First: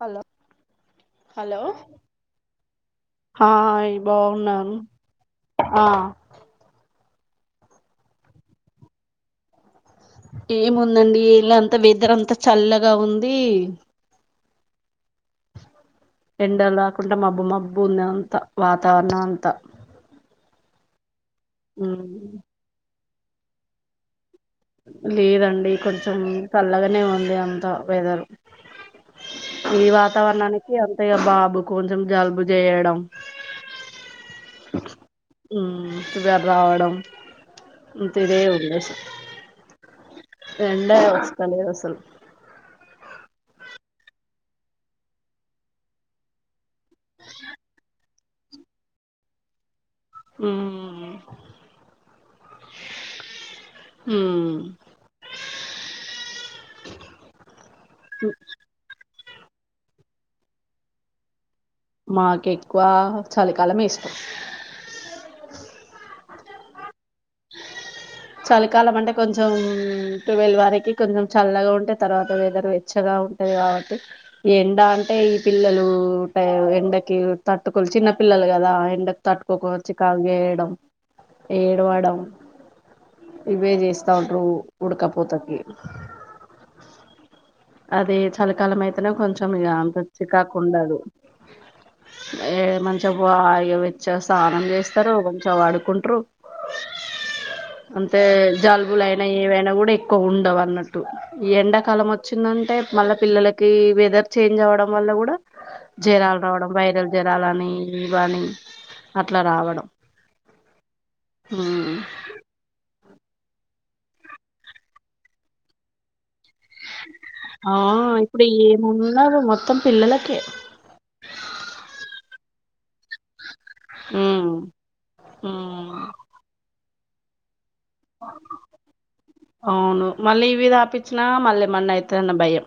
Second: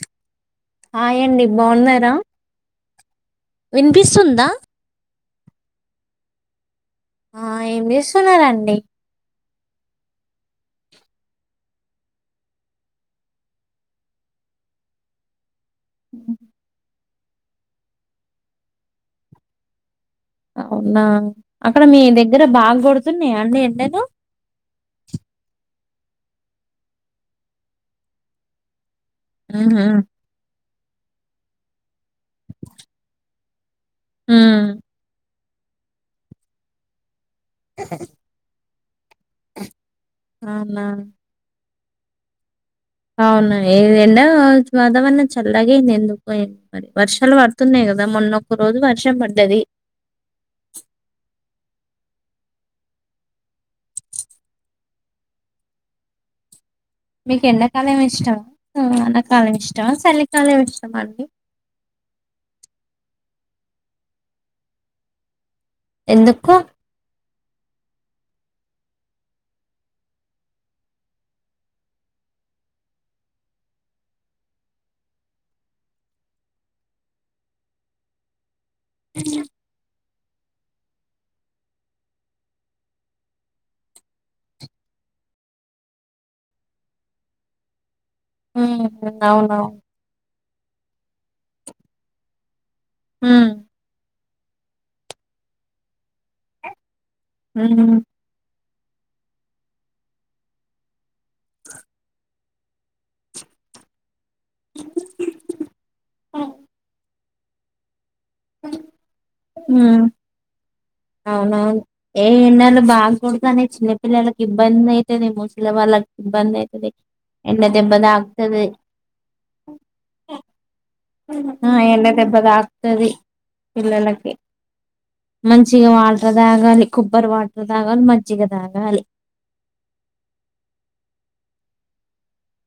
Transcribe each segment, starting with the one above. Hello hi అండి hello బాగున్నారా hi వినిపిస్తుందా బాగున్నాను ఆ ఆ ఏం చేస్తున్నారండి ఏముందండి ఇలా అంత వెదర్ అంతా చల్లగా ఉంది ఎండలా ఉత్త మబ్బు మబ్బు ఉంది అంత వాతావరణం అంతా అవునా అక్కడ మీ దగ్గర బాగకొడు వతున్నాయి అండి ఎండలు లేదండి కొంచెం చల్లగానే ఉంది అంత వేదరు ఉహు, ఈ వాతావరణానికి ఈ అంత బాబు కొంచెం జలుబు చేయడం ఉ ఉ ఫీవర్ రావడం అంత ఇదే ఉన్ దష ఎండ అవునా నే వస్తలేదు అసలు అవును ఎండో వాతావరణం చల్లాగయింది ఎందుకే మరి వర్షాలు పడుతున్నాయి కదా మొన్న ఒక రోజు వర్షం పడ్డది ఉ మీకు ఎండా కాలం ఇష్టం ఆ వాన ఎండాకాలం ఇష్టమా చలికాలం ఇష్టమా అండి మాకు ఎక్కువ చలికాలమే ఇష్టం ఎందుకు చలికాలం అంటే కొంచెం ట్వెల్వ్ వరకి కొంచెం చలిగా తర్వాత వెదరు వెచ్చగా ఉంటది కాబట్టి ఎండా అంటే ఈ పిల్లలు పా ఎండకి పట్టుకొలి చిన్నపిల్లలు కదా ఎండకు తట్టుకోకపోవచ్చు కాగేయడం ఏడవడం ఇవే చేస్తా ఉంట్రు ఉడకపోతకి అదే చలికాలం ఉమ్, అయితేనే కొంచెం ఇ అవునవును అంతలకి కాకుండదు ఏ మంచ ఉమ్ బాగా విచ్చేస్ స్నానం చేస్తారు కొంచము ఆడుకుంటరు ఉమ్ అంటే జల్ వులైన ఏవైనా కూడా ఎక్కువ ఉండవు అన్నట్టు ఎండాకాలం వచ్చిందంటే మళ్ళీ పిల్లలకి వెదర్ చేంజ్ అవ్వడం వల్ల గుడా జరాలు రావడం వైరల్ జరాలని ఇవన్ అట్ల మ్ ఆ ఉమ్ ఏ ఎండలు బా కొడతాన్నయి చిన్న పిల్లలక్ ఇబ్బందయితయి ముసలి వాళ్ళకి ఇబ్బంది అయి ఆ ఇప్పుడు ఏమున్నరు మొత్తం పిల్లలకే మ్ ఎండ దెబ్బ తాక్తది. పిల్లలకి ఉమ్ మంచిగా ఉమ్ వాటర్ తాగాలి కొబ్బర్ వా అవును మళ్ళీ ఇవి తాగ్చ్చిన మల్లె మన్న అయితదన్న భయం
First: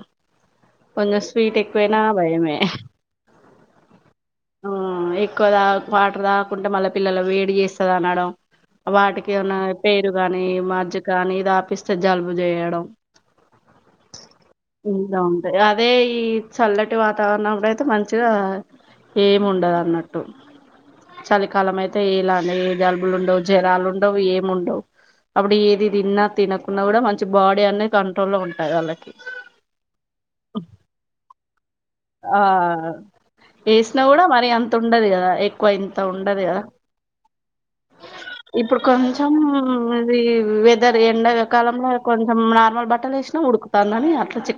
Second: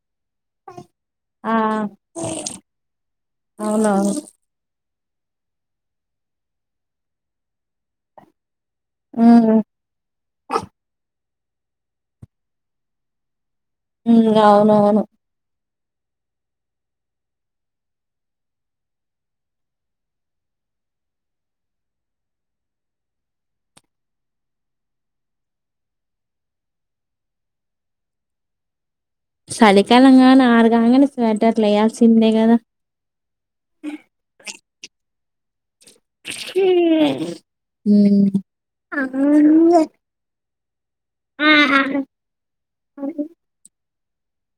కొంచం ఆ స్వీట్ ఎక్కువైనా భయమే అవునవును మ్ ఎక్కువ తాగ్ వాటర్ తాగకుంటే మళ్ళ పిల్లల వేడి చేస్తద్ అనడం వాటికి ఉన్న ఉమ్ పేరు కాని మార్జ్ కానీ దాపిస్తే జలుబు చేయడం హ్మ్ అవునవును ఇలా ఉంటాయి అదే ఈ చల్లటి వాతావరణంల అయితే మంచిగా ఏం ఉండదన్నట్టు చలికాలం అయితే ఇలానే ఏ జలుబులుండవు జరాలుండవు ఏమిండవు. అప్పుడు ఏది తిన్న తినకున్నా గుడా మంచి బాడీ అనేది కంట్రోల్లో ఉంటాయి వాళ్ళకి చలికాలంగాన్ ఆరుగాంగనే స్వెటర్లు ఏయాల్సిందే కదా ఏసినా గుడా మరి అంత ఉండది కదా ఎ ఎక్కువ ఇంత ఉండది కదా ఉమ్ ఇప్పుడు కొంచం ఇది ద్దర్ ఎండకాలంలో కొంచం నార్మల్ బట్టల్ ఏసినా ఉడుకుతా [unintelligible]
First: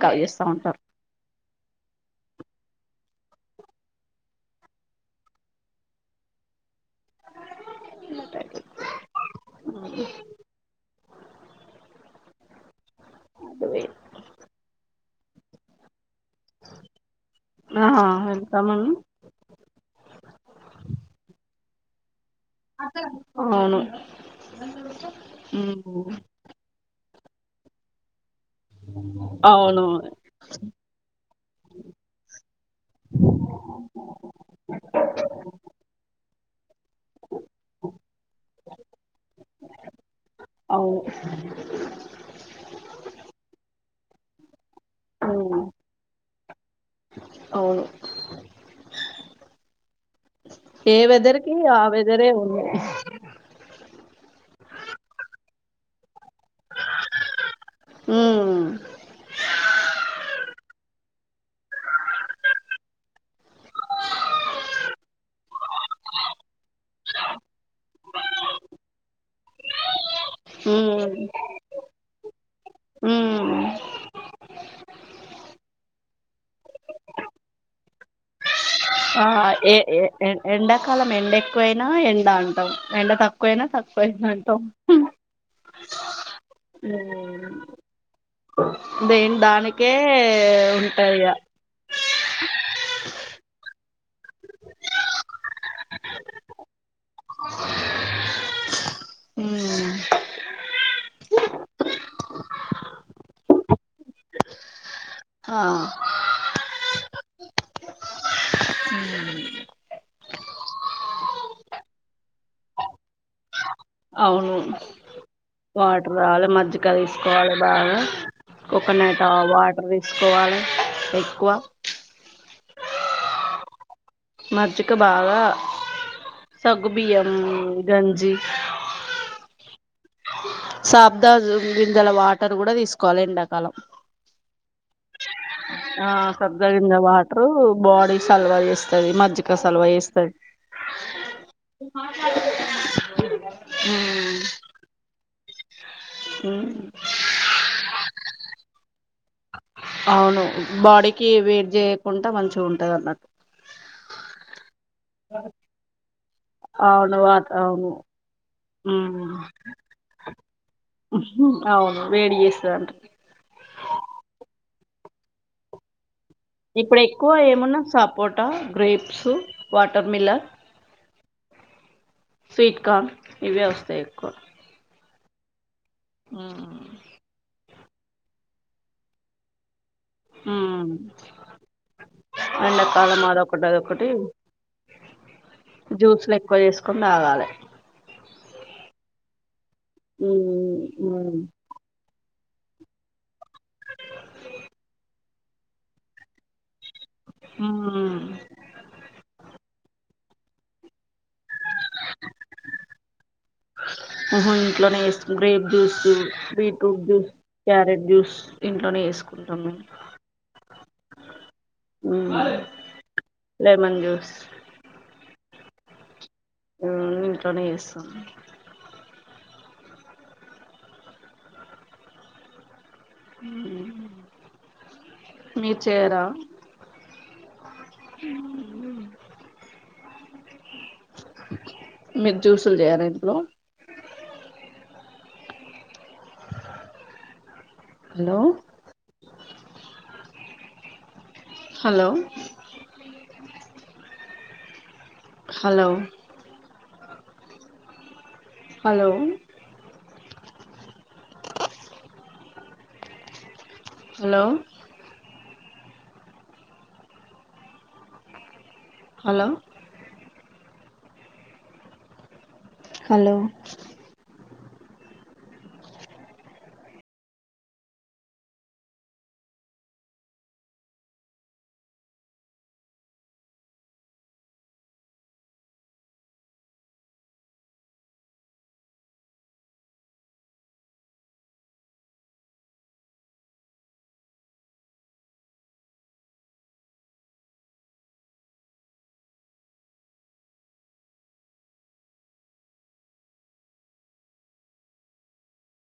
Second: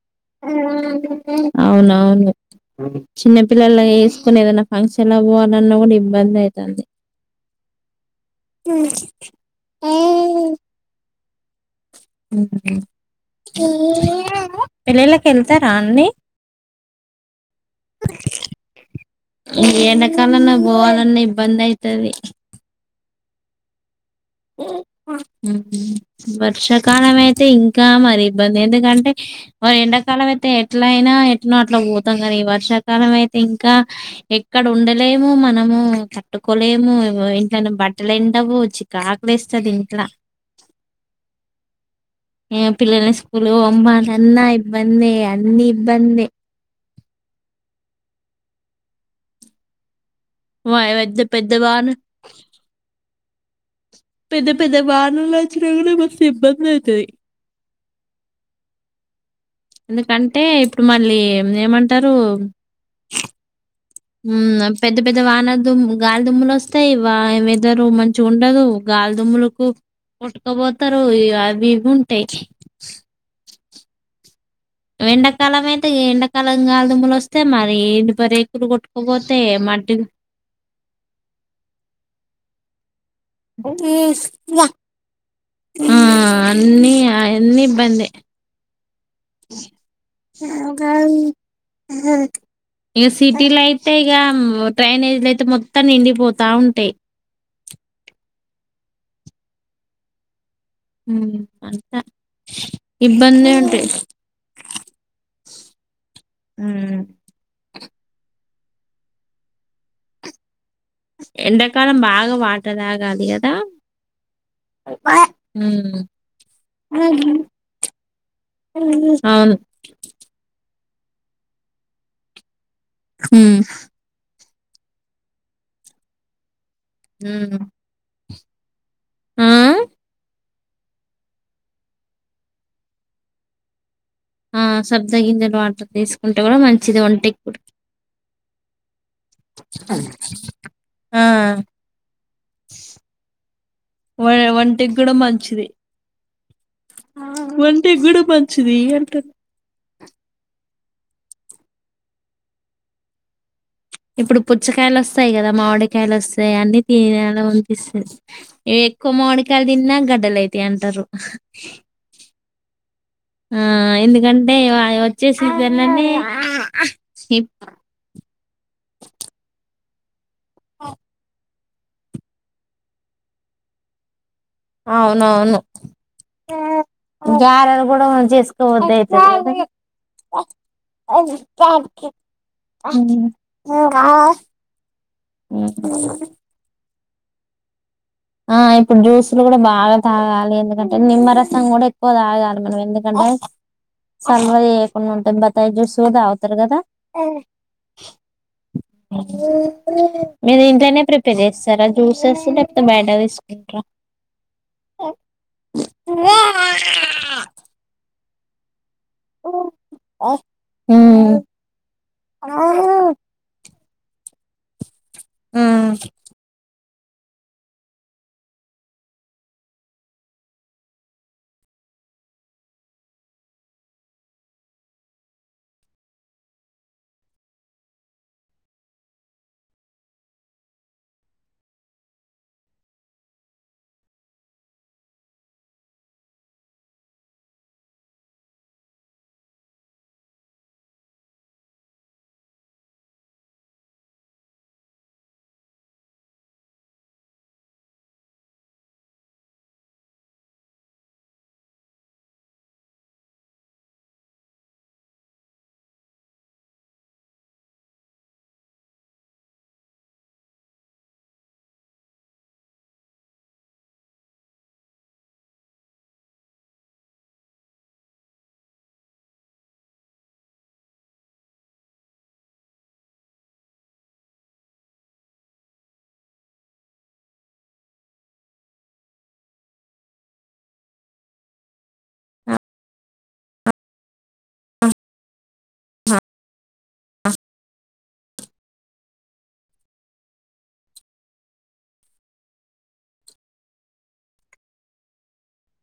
అవునవును చిన్నపిల్లలా ఎస్కొని ఏదైనా ఫంక్షన్ల పోవాలన్న గుడా ఇబ్బందయితంది. ఆహా హ పెళ్ళిలక్ ఎల్తరా అండి ఆ వెళ్తా మేడం ఈ ఎండాకాలంలో పోవాలన్నా ఇబ్బంది అయితది అవును ఉమ్ వర్షా కాలమే తే ఇంకా మరి ఇబ్బంది ఎందుకంటే అవును ఎండాకాలం అయితే ఎట్ల అయినా ఎట్నో అట్లా పోతాం కానీ వర్షాకాలం అయితే ఇంకా ఎక్కడ ఉండలేము మనము లేము ఇంట్లోనే బట్టలు ఎండవు చి అవు ఈ పిల్లల్ని స్కూల్ కి పంపాలన్న బందీ అన్ని ఉమ్ ఇబ్బంది అవును వా ఏ పెద్ద వెదర్ పెద్ద కి ఆ వాన వెదరే ఉన్నాయి పెద్ద పెద్ద వానలు వచ్చిన కూడా మస్తు ఇబ్బంది అవుతది హ ఎందుకంటే ఇప్పుడు మళ్ళీ ఏం చేయమంటారు పెద్ద పెద్ద వాన దుమ్ము గాలిదుమ్ములు వస్తాయి వా వేదరు మంచిగా ఉండదు గాలిదుమ్ములకు ఉమ్ కొట్టుకపోతారు అవి ఇవి ఉంటయి ఉమ్ ఎండకాలం అయితే ఎండకాలం గాలిదుమ్మలు వస్తే మరి ఎండిపో ఆ ఏ ఎండాకాలం ఎండ ఎక్కువైనా ఎండ అంటాం ఎండ తక్కువయినా తక్కువయిందంటం ఆ! అన్నీ అన్నీ ఇబ్బందే. దెం దానికే ఉంటాయిక అంతే గా డ్రైనేజ్ల అయితే మొత్తం నిండిపోతా ఉంటాయి ఉ హ అంతా ఇబ్బందే ఉంటాయి అ అ ఎండకాలం భాగ అవును వాటర్ తాగాలి మజ్జిగ తీసుకోవాలి బాగా కోకోనట్ అవును వాటర్ తీసుకోవాలి ఎక్కువ హ మజ్జిక బాగా సగ్గుబియ్యం గంజి ఆ సాబ్ద గింజల వాటర్ కూడా తీసుకోవాలి ఎండాకాలం ఆ సబ్జా గింజల వాటర్ ఆ తీసుకుంటే కూడా సబ్జా గింజ మంచిది వాటరు ఒంటికి బాడీ సలువ చేస్తది మజ్జిగ సలువ చేస్తది ఆ వ ఒంటి కూడా మంచిది ఆ ఒంటే కూడా బంచది అంట అవును బాడీకి వేడి చేయకుండా మంచిగా ఉంటది అన్నట్టు ఇప్పుడు పుచ్చకాయలు వస్తాయి కదా మామిడికాయలు వస్తాయి అన్ని అవును తినేలా వాత అవును అనిపిస్తంది ఎక్కువ ఉమ్ మామిడికాయలు తిన్నా గడ్డలు అయితాయి అంటారు అవును [unintelligible] ఆ ఎందుకంటే ఆ వచ్చేసిందికనండి ఇప్పుడు ఎక్కువ ఏమున్నా సపోటా grapes water Miller [unintelligible] sweet corn ఇవే వస్తాయి ఎక్కువ అవునవును ఆ గారెలు కూడా చేసుకోవద అయితది ఉమ్ ఎండాకాలం అదొకటి అదొకటి హ్మ్ హ్మ్ ండగాాల ఆ ఇప్పుడు జ్యూసులు కూడా బా బాగా తాగాలి ఎందుకంటే ఉమ్ నిమ్మరసం కూడా పోదాగా మన ఎందుకంటే సలవ చేయకుండా బత్తాయి జూసు తాగుతాడు కదా ఆ నేను ఇంట్లోనే ప్రిపేర్ తినేసారా జ్యూసెస్ డెప్ హ్మ్ ఇంట్లోనే చేసుకుంటాం grape juice beetroot juice carrot juice ఇంట్లోనే ఆ ఉమ్, హ్మ్ ఆ లెమన్ జ్యూస్ హ్మ్ హ్మ్ ఇంట్లోనే చేస్తాం మీరు చేయరా మీరు జ్యూసులు చేయరా ఇంట్లో hello hello hello hello hello hello hello